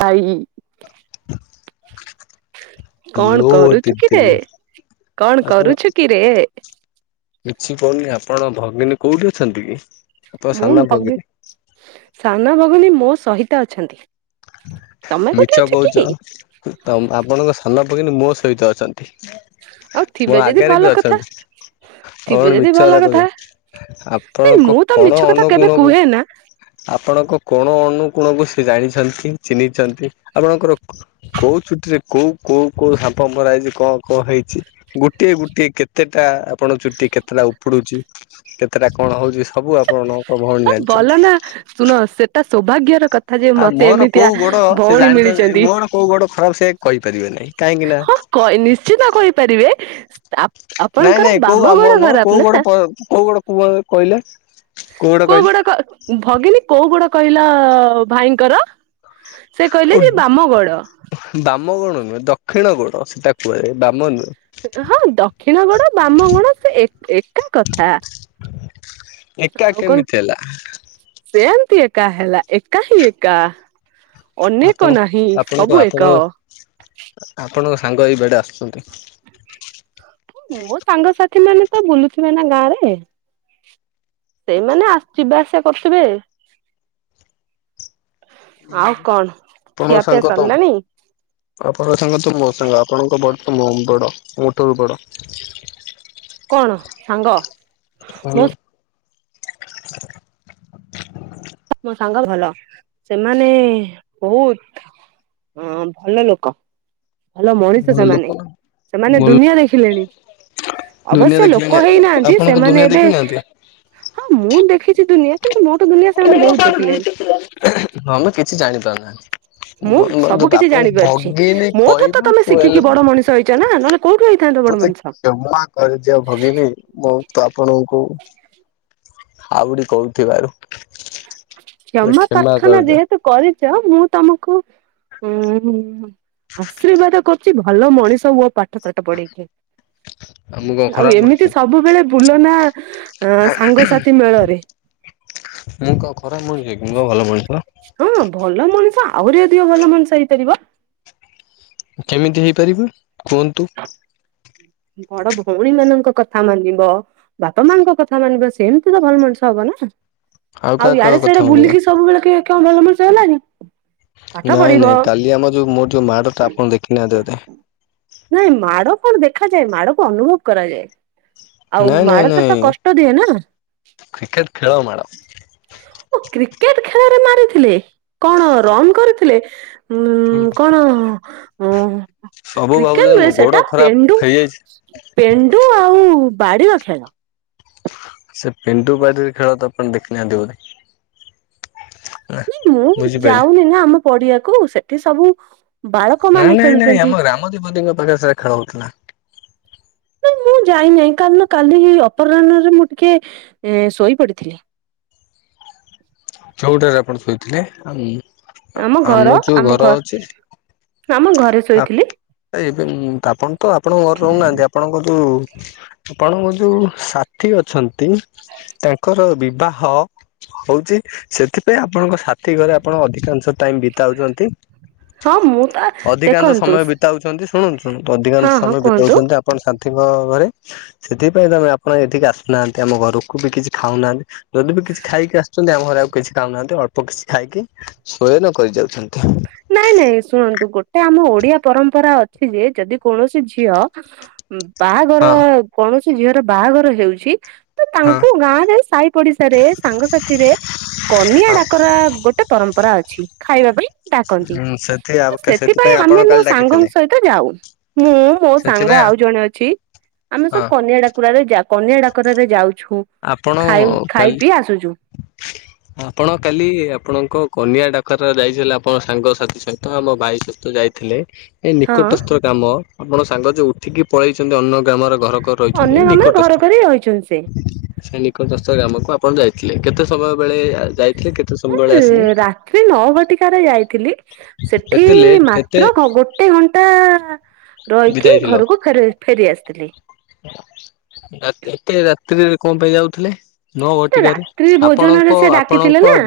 ଭାଇ, ହ୍ୟାଲୋ କଣ କରୁଛୁ ଦିଦି କିରେ, କଣ ଆପଣ କରୁଛୁ କିରେ? କିଛି କହୁନି ଆପଣ ଭଗିନୀ କୋଉଠି ଅଛନ୍ତି କି? ଆପଣ ମୁଁ ସାନ ଭଗି ଭଗିନୀ ସାନ ଭଗ ଇନୀ ମୋ ସହିତ ଅଛନ୍ତି। ତମେ କୋଉଠି ମିଛ ଅଛ କହୁଛ କି? ତ ଆପଣଙ୍କ ସାନ ଭଗିନୀ ମୋ ସହିତ ଅଛନ୍ତି। ଆଉ ଥିବେ ମୋ ଯଦି ଆଗରେ ଭଲ ବି କଥା ଅଛନ୍ତି। ଥିବେ ଆପଣ ଯଦି ମିଛ ଭଲ କଥା କହୁଛନ୍ତି। ନାଇଁ ଆପଣଙ୍କ ମୁଁ ତ ମିଛ କଣ କଥା କେବେ ଅନୁକୋଣକୁ କୁହେ ନା ଆପଣଙ୍କ କୋଣ ଅନୁକୋଣକୁ ସେ ଜାଣିଛନ୍ତି, ଚିହ୍ନିଛନ୍ତି। ଆପଣଙ୍କର କୋ କୋଉ ଚୁଟିରେ କୋଉ କୋଉ କୋଉ ଶାମ୍ପୋ ମରା ହେଇଛି କଣ କଣ ହେଇଛି ଗୋଟିଏ ଗୋଟିଏ କେତେଟା ଆପଣ ଚୁଟି କେତେଟା ଉପୁଡୁଛି କେ ଏଟା କଣ ହଉଛି? ସବୁ ଆପଣଙ୍କ ଭଉଣୀ ହଁ ଭଲ ଜାଣିଛନ୍ତି। ନା ଶୁଣ ସେଟା ସୌଭାଗ୍ୟ ର କଥା ଯେ ଆଉ ମତେ ମୋର ଏମିତିଆ କୋଉ ଗୋଡ ସେ ଭଉଣୀ ଜାଣିଛନ୍ତି ମିଳିଛନ୍ତି ମୋର କୋଉ ଗୋଡ ଖରାପ ସେ କହିପାରିବେ ନାହିଁ କାହିଁକି ନା ହଁ ନିଶ୍ଚିତ କହିପାରିବେ। ଆ ନାଇଁ ଆପଣଙ୍କର ନାଇଁ କୋଉ ବାମ ଆମ ଗୋଡ ମୋର ଖରାପ କୋଉ ନା ଗୋଟେ କୋଉ ଗୋଟେ କ କହିଲେ କୋଉ ଗୋଡ କୋଉଁ କହିଲେ ଗୋଡା ଭଗିନୀ କୋଉଁ । କୋଟ କହିଲ ଭାଇଙ୍କର। ସେ ଓ କହିଲେ ଯେ ବାମଗଡ। ବାମ ଗୋଡ ନୁହେଁ ଦକ୍ଷିଣ ଗୋଡ଼ ସେଟା କୁହାଏ ବାମ ନୁହେଁ। ହଁ ଦକ୍ଷିଣ ଗୋଡ଼ ବାମ ଗୋଡ଼ ସେ ଏକା କଥା। ହ ଏକା ଆଉ କଣ କେମିତି ହେଲା? [unintelligible] ଏକା ହେଲା ଏକା ହିଁ ଏକା। ଅନେକ ଆପଣ ନାହିଁ ସବୁ ଆପଣଙ୍କୁ ଏକ। ଆପଣ ଆପଣ ସାଙ୍ଗ ହେଇ ବେଡ଼େ ଆସୁଛନ୍ତି। ସାଥି ମାନେ ତ ବୁଲୁଥିବେ ନା ଗାଁ ରେ। ସେଇମାନେ ଯିବା ଆସିବା କରୁଥିବେ। ଆଉ କଣ? ଆପଣ ଖିଆପିଆ ସାଙ୍ଗ ତ ସରିଲାଣି ଆପଣ ସାଙ୍ଗ ତ ମୋ ସାଙ୍ଗ। ଆପଣଙ୍କ ବଡି ତ ବହୁତ୍ ବଡ଼, ମୋ ଠାରୁ ବଡ଼। କଣ ସାଙ୍ଗ ମୁଁ ହଁ ମୋ ସାଙ୍ଗ ଭଲ। ସେମାନେ ବହୁତ ଅ ଭଲ ଲୋକ। ଭଲ ମଣିଷ ଲୋକ ସେମାନେ ନା ସେମାନେ ଭଲ ଦୁନିଆ ଦେଖିଲେଣି ଦୁନିଆ ଅବଶ୍ୟ ଦେଖିଲେଣି ଲୋକ ହେଇନାହାନ୍ତି ଆପଣଙ୍କ ସେମାନେ ଦୁନିଆ ଏବେ ଦେଖି ନାହାନ୍ତି ହଁ ମୁଁ ଦେଖିଚି ଦୁନିଆ। କିନ୍ତୁ ଦୁନିଆ ସେମାନେ ବହୁତ [unintelligible] ଦେଖିଲେଣି। ତମେ କିଛି ଜାଣିପାରୁନା। [unintelligible] ମୁଁ ସବୁ କିଛି ଆପଣଙ୍କୁ ଜାଣିପାରୁଛି। ଭଗିନୀ ମୋଠୁ ତ ତମେ କହିବାକୁ ଶିଖିକି ହେଲେ ବଡ ମଣିଷ ହେଇଛ ନା ନହେଲେ କୋଉଠୁ ହେଇଥାନ୍ତ ବଡ ମତେ ମଣିଷ। କ୍ଷମା କରିଦିଅ ଭଗିନୀ। ମୁଁ ତ ଆପଣଙ୍କୁ ଆଉ ଗୋଟେ କହୁଥିବାରୁ ମତେ କ୍ଷମା କ୍ଷମାପ୍ରାର୍ଥନା କରିଦିଅ। ଯେହେତୁ କରିଚ ମୁଁ ତମକୁ ଉଁ-ଆଶୀର୍ବାଦ କରୁଚି ଭଲ ମଣିଷ ହୁଅ ପା ପାଠସାଠ ପଡିକି ମୁଁ କଣ ଆଉ ଖରାପ ମଣିଷ ଏମିତି ସବୁବେଳେ ବୁଲ ନା ଅଁ-ସାଙ୍ଗସାଥି ମେଳରେ? ମୁଁ କଣ ଖରାପ ମଣିଷ କି ମୁଁ ପା ଭଲ ମଣିଷ। ହଁ ଭଲ ମ ମଣିଷ ଆହୁରି ଅଧିକ ଭଲ ମଣିଷ ହେଇପାରିବ। କେମିତି ହେଇପାରିବ କୁହନ୍ତୁ? ବଡ ଭୋଉଣୀ ମାନଙ୍କ କଥା ମାନିବ, ବାପା ମାଙ୍କ କଥା ମାନିବ ସେମତି ତ ଭଲ ମଣିଷ ହବ ନା। କାହା ଆଉ କାହା ୟାଡେ କଥା ସ୍ୟାଡେ ମାନିବା ବୁଲିକି ସବୁବେଳେ କିଏ କଣ କଣ ଭଲ ମଣିଷ ହେଲାଣି। ନାଇଁ ନାଇଁ କାଲି ଆମ ଯୋଉ ମୋର ଯୋଉ ମାଡଟା ଆପଣ ଦେଖିନାହାନ୍ତି ବୋଧେ। ନାଇଁ ମାଡ କଣ ଦେଖାଯାଏ ମାଡକୁ ଅନୁଭବ କରାଯାଏ। ଆଉ ନାଇଁ ନାଇଁ ମାଡଟା ନାଇଁ ତ କଷ୍ଟ ଦିଏ ନା [unintelligible] କ୍ରିକେଟ ଖେଳ ମାଡ ଓ କ୍ରିକେଟ୍ ଖେଳାରେ ମାରିଥିଲେ। କଣ ରନ୍ କରିଥିଲେ? ଉଁ କଣ? ହଁ। ସବୁ କ୍ରିକେଟ ଭାବୁଛନ୍ତି ମୋ ନୁହେଁ ଗୋଡ ସେଟା ଖରାପ ପେଣ୍ଡୁ ହେଇଯାଇଛି। ପେଣ୍ଡୁ ଆଉ ବାଡି ର ଖେଳ ସେ ପେଣ୍ଡୁ ବାଡ଼ିରେ ଖେଳ ତ ଆପଣ ଦେଖି ନିିହାନ୍ତି ବଧେ ନାଇଁ ମୁଁ ଯାଉନି ନା ଆମ ପଡିଆକୁ ସେଠି ସବୁ ବାଳକ ନାଇଁ ମାନେ ନାଇଁ ନାଇଁ ଖେଳୁଛନ୍ତି ଆମ ଗ୍ରାମ ଦେବତିଙ୍କ ପାଖରେ ସାରା ଖେଳ ହଉଥିଲା। ମୁଁ ଯାଇନାହିଁ କାରଣ କାଲି ଅପରାହ୍ନରେ ମୁଁ ଟିକେ ଶୋଇ ପଡିଥିଲି। ଚଉଟରେ ଆପଣ ଶୋଇଥିଲେ ଉଁ ଆମ ଯୋଉ ଘର ଅଛି ଆମ ଘରେ ଶୋଇଥିଲି ଆପ୍ ଏବେ ଆପଣ ତ ଆପଣଙ୍କ ଘରେ ରହୁନାହାନ୍ତି ଆପଣଙ୍କ ହୁଁ ଆପଣଙ୍କ ଯୋଉ ସାଥିୀ ଅଛନ୍ତି ତାଙ୍କର ବିବାହ ହଉଚି ସେଥିପାଇଁ ଆପଣଙ୍କ ସାଥି ଥି ଘରେ ଆପଣ ଅଧିକାଂଶ ଟାଇମ ବିତାଉଚନ୍ତି ହଁ ମୁଁ ତ ଅଧିକାଂଶ ଦେଖନ୍ତୁ ସମୟ ବିତାଉଚନ୍ତି। ହୁଁ। ହୁଁ ଅଧିକାଂଶ ହଁ ହଁ ସମୟ କୁହନ୍ତୁ ବିତାଉଛନ୍ତି ଆପଣ ସାଥିଙ୍କ ଘରେ ସେଥିପାଇଁ ତମେ ଆପଣ ଏଠିକି ଆସୁନାହାନ୍ତି ଆମ ଘରକୁ ବି କିଛି ଖାଉନାହାନ୍ତି ଯଦି ବି କିଛି ଖାଇକି ଆସିୁଛନ୍ତି ଆ ଘରେ ଆଉ କିଛି ଖାଉନାହାନ୍ତି ଅଳ୍ପ କିଛି ଖାଇକି ସ୍ଵୟନ କରି ଯାଉଛନ୍ତି। ନାଇଁ ନାଇଁ ଶୁଣନ୍ତୁ ଗୋଟ ଗୋଟେ ଆମ ଓଡିଆ ପରମ୍ପରା ଅଛି ଯେ ଯଦି କୌଣସି ଝିଅ ବାହାଘର ହଁ କଣ ଝିଅର ବାହାଘର ହେଉଛି। ତ ହଁ ତାଙ୍କୁ ଗାଁ ରେ ସାହି ପଡିଶା ରେ ସାଙ୍ଗସାଥିରେ କନିଆ ଡାକରା ଗୋଟେ ପରମ୍ପରା ଅ [inaudible] ଖାଇବା ପାଇଁ ଡାକନ୍ତି ସେଥି ସେଥିପାଇଁ ଆପଣ ଆମେ ମୋ କାଲି ଡାକିଥିଲେ ସାଙ୍ଗଙ୍କ ସହିତ ଯାଉ ମୁଁ ମୋ ସାଙ୍ଗ ସେଥିପାଇଁ ଆଉ ଜଣେ ଅଛି ଆମେ ହଁ ସବୁ କନ୍ୟିା ଡାକୁରାରେ ଯାଉ କନ୍ୟା ଡାକରରେ ଯାଉଛୁ ଆପଣ ଖାଇ ଖାଇ କାଲି ପିଇ ଆସୁଛୁ ଆପଣ କାଲି ଆପଣଙ୍କ କ ନିଆଁ ଡାକରା ଯାଇଥିଲେ ଆପଣ ସାଙ୍ଗସାଥି ସହିତ ଆମ ଭାଇ ସହିତ ଯାଇଥିଲେ ଏ ହଁ ନିକଟସ୍ଥ କାମ ଆପଣ ସାଙ୍ଗ ଯୋଉ ଉଠିକି ପଳେଇଛନ୍ତି ଅନ୍ୟ ଗ୍ରାମର ଘର କରି ରହିଛନ୍ତି ଏଇ ଅନ୍ୟ ଗ୍ରାମରେ ନିକଟସ୍ଥ। ଘର କରି ରହିଛନ୍ତି ସେ ସେ ନିକଟସ୍ଥ ଗ୍ରାମକୁ ଆପଣ ଯାଇଥିଲେ କେତେ ସମୟ ବେଳେ ଯାଇ ରାତ୍ରି ନଅ ଘଟିକାରେ ଯାଇଥିଲି ସେଠି ଏତେ ଲେଟ୍ ଏତେ ମାତ୍ର ଗ ଗୋଟେ ଘଣ୍ଟା ରହିକି ବିଦାୟ ଥିଲ। ଘରକୁ ଫେର ଫେରି ଆସିଥିଲି ରାତି ଏତେ ରାତ୍ରିରେ କଣ ପାଇଁ ଯାଉଥିଲେ [unintelligible] ଣ ମାନେ ରାତ୍ରି ଭୋଜନରେ ସେ ଡାକିଥିଲେ ନା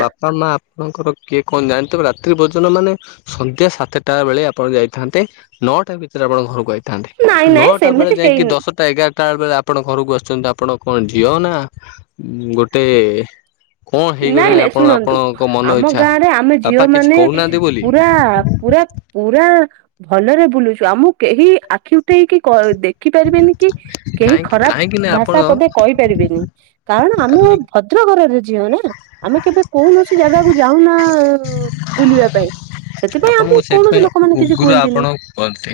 ସନ୍ଧ୍ୟା ସାତଟା ବେଳେ ଆପଣ ଯାଇଥାନ୍ତେ ନଅଟା ଭିତରେ ଆପଣ ଘରକୁ ଆଇ ଥାନ୍ତେ ନାଇଁ ନାଇଁ ନଅଟା ବେଳେ ସେମିତି ଯାଇକି ହେଇନି ଦଶଟା ଟା ବେଳେ ଆପଣ ଘରକୁ ଆସୁଛନ୍ତି ଆପଣ କଣ ଝିଅ ନା ଗୋଟେ କଣ ନାଇଁ ହେଇଗଲେଣି ନାଇଁ ଆପଣ ଶୁଣନ୍ତୁ ଆପଣଙ୍କ ମନ ଆମ ଇଚ୍ଛା। ଗାଁ ରେ ଆମେ ବାପା ଝିଅ କିଛି ମାନେ କହୁନାହାନ୍ତି ବୋଲି ପୁରା ପୁରା ପୁରା ଭଲରେ ବୁଲୁଛୁ ଆମକୁ କେହି ଆଖି ଉଠେଇକି କ ଦେଖିପାରିବେନି କି କେହି କାହିଁକି ଖରାପ କାହିଁକି ନା ଭାଷା ଆପଣ ପଦେ କହିପାରିବେନି କାରଣ ଆମ ଭଦ୍ରକରରେ ଆମେ କେବେ କୌଣସି ଜାଗାକୁ ଯାଉନା ବୁଲିବା ପାଇଁ ସେଥିପାଇଁ ଆମ ଆପଣଙ୍କୁ କୌଣସି ସେଇଥିପାଇଁ ଲୋକ ମାନ କିଛି ଉଗ୍ର କୁହନ୍ତିନି ଆପଣ କୁହନ୍ତି।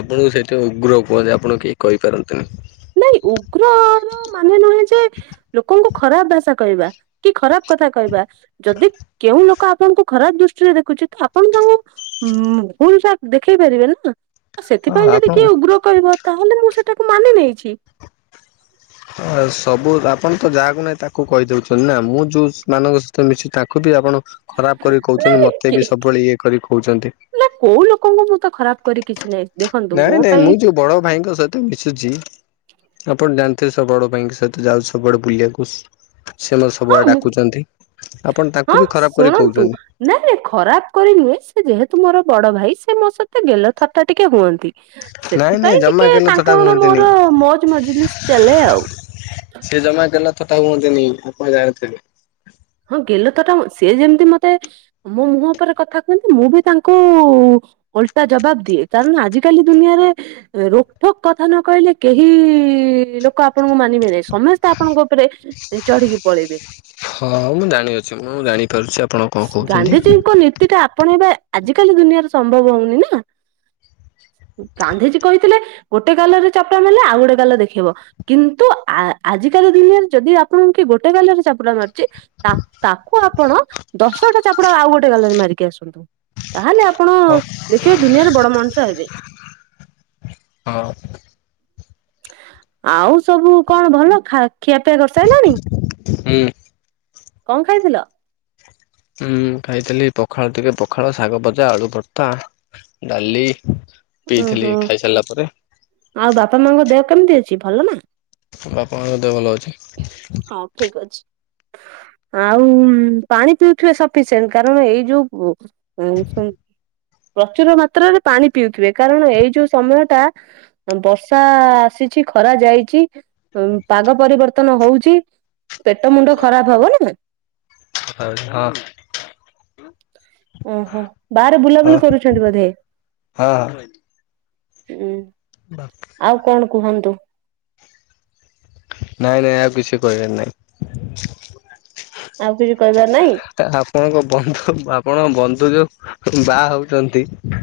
ଆପଣଙ୍କୁ ସେଇଥିପାଇଁ ଉଗ୍ର କୁହନ୍ତି ଆପଣ କେହି କହିପାରନ୍ତିନି ନାଇଁ ଉଗ୍ରର ମାନେ ନୁହେଁ ଯେ ଲୋକଙ୍କୁ ଖରାପ ଭାଷା କହିବା କି ଖରାପ କଥା କହିବା ଯଦି କେଉଁ ଲୋକ ଆପଣଙ୍କୁ ଖରାପ ଦୃଷ୍ଟିରେ ଦେଖୁଛି ତ ଆପଣ ତାଙ୍କୁ ଭୁଲ ଯା ଦେଖେଇ ପାରିବେ ନା ଆଉ ହଁ ସେଥିପାଇଁ ଯଦି ଆପଣ କିଏ ଉଗ୍ର କହିବ ତାହେଲେ ମୁଁ ସେ ତାକୁ ମାନି ନେଇ ଛି ଆ ସବୁ ଆପଣ ତ ଯାହାକୁ ନାହିଁ ତାକୁ କହିଦଉଛନ୍ତି ନା ମୁଁ ଯୋଉ ମାନଙ୍କ ସହିତ ମିଶି ତାଙ୍କୁ ବି ଆପଣ ଖରାପ କରି କହୁଛନ୍ତି ମତେ ବି ସବୁବେଳେ ଇଏ କରି କହୁଛନ୍ତି ନା କୋଉ ଲୋକଙ୍କୁ ମୁଁ ତ ଖରାପ କରି କିଛି ନାହିଁ ଦେଖନ୍ତୁ ନାଇଁ ମୋ ନାଇଁ ପାଇଁ ମୁଁ ଯୋଉ ବଡ ଭାଇଙ୍କ ସହିତ ମିଶୁଛି ଆପଣ ଜା ଏତେ ସବ ବଡ ପାଇଁଙ୍କ ସହିତ ଯାଉ ସବୁଆଡେ ବୁଲିବାକୁ ସେ ମତେ ହଁ ସବୁବେଳେ ମୁଁ ଡାକୁଛନ୍ତି ଆପଣ ତାଙ୍କୁ ହଁ ବି ଖରାପ କରି ଶୁଣନ୍ତୁ କହୁଛନ୍ତି। ନାଇ ନାଇ ଖରାପ କରି ନୁହେଁ ସେ ଯେହେତୁ ମୋର ବଡ ଭାଇ ସେ ମୋ ସହିତ ଗେଲ ଥଟା ଟିକେ ହୁଅନ୍ତି ନାଇଁ ନାଇଁ ସେଥିପାଇଁ ଜମା ଟିକେ ଗେଲ ଥଟା ତାଙ୍କର ହୁଅନ୍ତିନି। ମୋର ମଜ ମଜଲିସ ଚାଲେ ଆଉ ସେ [unintelligible] ହଁ ଗେଲ ଥଟା ସେ ଯେମିତି ମତେ ମୋ ମୁହଁ ଉପରେ କଥା କୁହନ୍ତି ମୁଁ ବି ତାଙ୍କୁ ଓଲଟା ଜବାବ ଦିଏ କାରଣ ଆଜିକାଲି ଦୁନିଆରେ ରୋକଠୋକ କଥା ନ କହିଲେ କେହି ଲୋକ ଆପଣଙ୍କୁ ମାନିବେନ ସମସ୍ତେ ଆପଣଙ୍କ ଉପରେ ଚଢିକି ପଳେଇବେ। ହଁ ମୁଁ ଜାଣିଅଛି ମୁଁ ଜାଣିପାରୁଛି। ଆପଣ କଣ କହୁଛନ୍ତି। ଗାନ୍ଧିଜୀଙ୍କ ନୀତି ଟା ଆପଣ ଏବେ ଆଜ କାଲି ଦୁନିଆରେ ସମ୍ଭବ ହଉନି ନା ଗାନ୍ଧିଜୀ କହିଥିଲେ ଗୋଟେ ଗାଲରେ ଚାପୁଡା ମାରିଲେ ଆଉ ଗୋଟେ ଗାଲରେ ଦେଖେଇବ କିନ୍ତୁ ଆଜିକାଲି ଦୁନିଆରେ ଯଦି ଆପଣ କି ଗୋଟେ ଗାଲରେ ଚାପୁଡା ମାରି ଯେ ତାକୁ ତାକୁ ଆପଣ ଦଶଟା ଚାପୁଡା ଆଉ ଗୋଟେ ଗାଲରେ ମାରିକି ଆସନ୍ତୁ । ତାହେଲେ ଆପଣ ହଁ ଦେଖିବେ ଦୁନିଆର ବଡ ମଣିଷ ହେବେ । ଆଉ ସବୁ କଣ ଭଲ ଖା ଖିଆପିଆ କରିସାରିଲଣି? ହୁଁ କଣ ଖାଇଥିଲ? ହୁଁ ଖାଇଥିଲି ପଖାଳ ଟିକେ ପଖାଳ ଶାଗ ଭଜା ଆଳୁ ଭର୍ତା ଡାଲି । ଉହୁଁ ଆଉ ବାପାମାଙ୍କ ଦେହ କେମିତି ଅଛି? ସିଏ ଭଲ ନା? ମୋ ବାପାମାଙ୍କ ଦେହ ଭଲ ଅଛି । ହଁ ଠିକ ଅଛି। ଆଉ ପାଣି ପିଉଥିବେ ସଫିସିଏଣ୍ଟ କାରଣ ଏଇ ଯୋଉ ପ୍ରଚୁର ମାତ୍ରରେ ପାଣି ପିଉଥିବେ କାରଣ ଏଇ ଯୋଉ ସମୟ ଟା ବର୍ଷା ଆସିଛି ଖରା ଯାଇଛି ପାଗ ପରିବର୍ତ୍ତ ବର୍ତ୍ତନ ହଉଛି ପେଟ ମୁଣ୍ଡ ଖରାପ ହବନା । [inaudible] ଓହୋ ବାହାରେ ବୁଲାବୁଲି କରୁଛନ୍ତି ବୋଧେ? ହୁଁ। ବାସ୍ କୁହନ୍ତୁ। ନାଇ ନାଇ ଆଉ କିଛି କହିବାର ନାହିଁ । ଆଉ କିଛି କହିବା ଆପଣଙ୍କ ବନ୍ଧୁ ଆପଣଙ୍କ ବନ୍ଧୁ ତୋ ଯୋଉ ବାହା ହଉଚନ୍ତି ।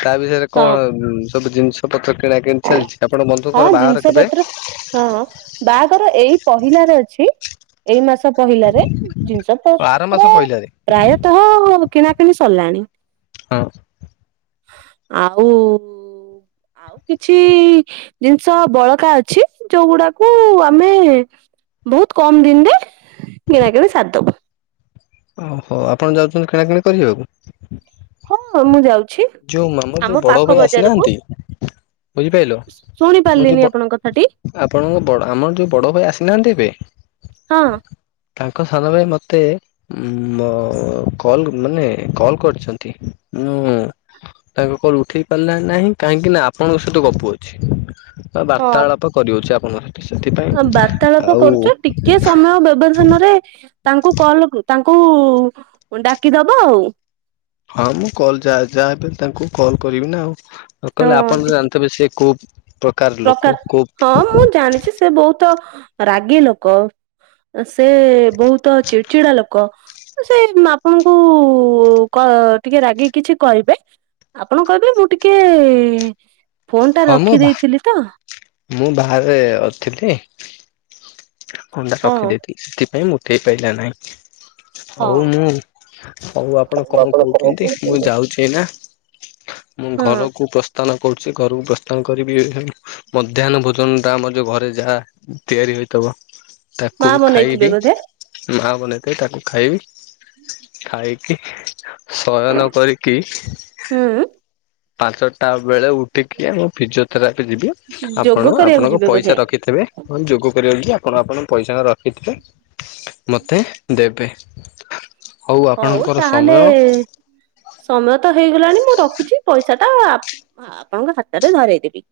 ତା ବିଷୟରେ ହଁ କଣ ସବୁ ଜିନିଷ [inaudible] କିଣାକିଣି ଚାଲିଛି ଆପଣ ହଁ ବନ୍ଧୁଙ୍କର ବାହାଘର କେବେ? ତାଙ୍କର ଏଇ ପହିଲାର ଅଛି ଏଇ ମାସ ପହିଲାରେ ଜିନିଷ ପ ଆର ମାସ ପତ୍ର ପହିଲାରେ ପ୍ରାୟତଃ କିଣାକିଣି ସ ସରିଲାଣି । ହଁ। [unintelligible] କିଛି ଜିନିଷ ବଳକା ଅଛି, ଯୋଉଗୁଡାକୁ ଆମେ ବହୁତ କମ୍ ଦିନରେ କିଣାକିଣି ସାରି ଦବୁ । ଓହୋ ଆପଣ ଯାଉଛନ୍ତି, କିଣାକିଣି କରିବାକୁ? ହଁ ମୁଁ ଯାଉଛି ଯୋଉ ମ-ମର ଯୋଉ ଆମ ବଡ ପାଖ ଭାଇ ବଜାରକୁ ଆସିନାହାନ୍ତି। ବୁଝିପାରିଲ ଶୁଣି ମୋର ବଡ ପାରିଲିନି ଯୋଉ ଆପଣଙ୍କ କଥାଟି ଆପଣଙ୍କ, ବଡ ଆମର ଯୋଉ ବଡ ଭାଇ ଆସିନାହାନ୍ତି, ଏବେ ହଁ। ତାଙ୍କ ସାନ ଭାଇ ମତେ ମୋ କଲ ମାନେ କଲ୍ କରିଛନ୍ତି। ମୁଁ ତାଙ୍କ କଲ ଉଠେଇ ପାରିଲା ନାହିଁ କାହିଁକି ନା ଆପଣଙ୍କ ସହିତ ଗପୁଅଛି । ବା ବାର୍ତ୍ତାଳାପ କରିଉଛି ଆ [unintelligible] ହଁ ବାର୍ତ୍ତାଳାପ କରୁଛ, ଟିକେ ସମୟ ବ୍ୟବଧାନରେ ତାଙ୍କୁ କଲ ଲଗ ତାଂ କୁ ଡାକିଦବ ଆଉ। ହଁ, ମୁଁ କଲ ଯା ଯାହାବି ହେଲେ ତାଙ୍କୁ କଲ କରିବି ନା ଆଉ। ଅଙ୍କଲ! ଆପଣ ହଁ ତ ଜାଣିଥିବେ ସିଏ କୋଉ ଲୋକ ପ୍ରକାର କୋଉ ହଁ, ମୁଁ ଜାଣିଛି ସେ ବହୁତ ତ ରାଗି ଲୋକ ଅ ସେ ସେ ବହୁତ ଚିଡ୍‌ ଚିଡା ଲୋକ । ସେ ମା ଆପଣଙ୍କୁ -ଉ କ ଟିକେ ରାଗିକି କିଛି କହିବେ? ଆପଣ କହିବେ ମୁଁ ଟିକେ ଫୋନ୍ ଟା ହଁ ମୁଁ ରଖି ବା ଦେଇଥିଲି। ମୁଁ ବାହାରେ ଅ ଥିଲି। ଫୋନ୍‌ଣ୍ଡା ହଁ ରଖିଦେଇଥିଲି। ସେଥିପାଇଁ ମୁଁ ହେଇପାଇଲା ନାହିଁ । ହଉ ହଁ। ମୁଁ ହଉ ଆପଣ କଣ କହୁଛନ୍ତି? ମୁଁ ଯାଉଛି ଏଇନା । ମୁଁ ହଁ ଘରକୁ ପ୍ରସ୍ଥାନ କହୁଛି ଘରକୁ ପ୍ରସ୍ଥାନ କରିବି। ଏ ହେ ମଧ୍ୟାହ୍ନ ଭୋଜନଟା ଆମର ଯୋଉ ଘରେ ଯାହା ତିଆରି ହୋଇ ତବ ମା ତାକୁ ବନେଇଥିବେ ଖାଇବି। ବୋଧେ ମାଁ ଆଉ ବନେଇଥିବେ ତାକୁ ଖାଇବି। ଖାଇକି ଶୟନ କରିକି ହୁଁ ପାଞ୍ଚଟା ଆଉ ବେଳେ ଉଠିକି ମୁଁ ଫିଜିଓଥେରାପି ଯିବି। ଯୋଗ ଆପଣ କରିବାକୁ ଆପଣଙ୍କ ଯିବେ ବୋଧେ। ପଇସା ରଖିଥିବେ, ଅଁ ଯୋଗ କରିବାକୁ ଯିବି। ଆପଣ ଆପଣଙ୍କ ପଇସା ର ଏଥିରେ ମୋତେ ଦେବେ। ହଉ, ଆପଣଙ୍କର ତାହେଲେ ସମୟ ସମୟ ତ ହେଇଗଲାଣି। ମୁଁ ରଖୁଛି ପଇସା ତ! ଆପ୍ ଆପଣଙ୍କ ହାତରେ ଧରେଇଦେବି ।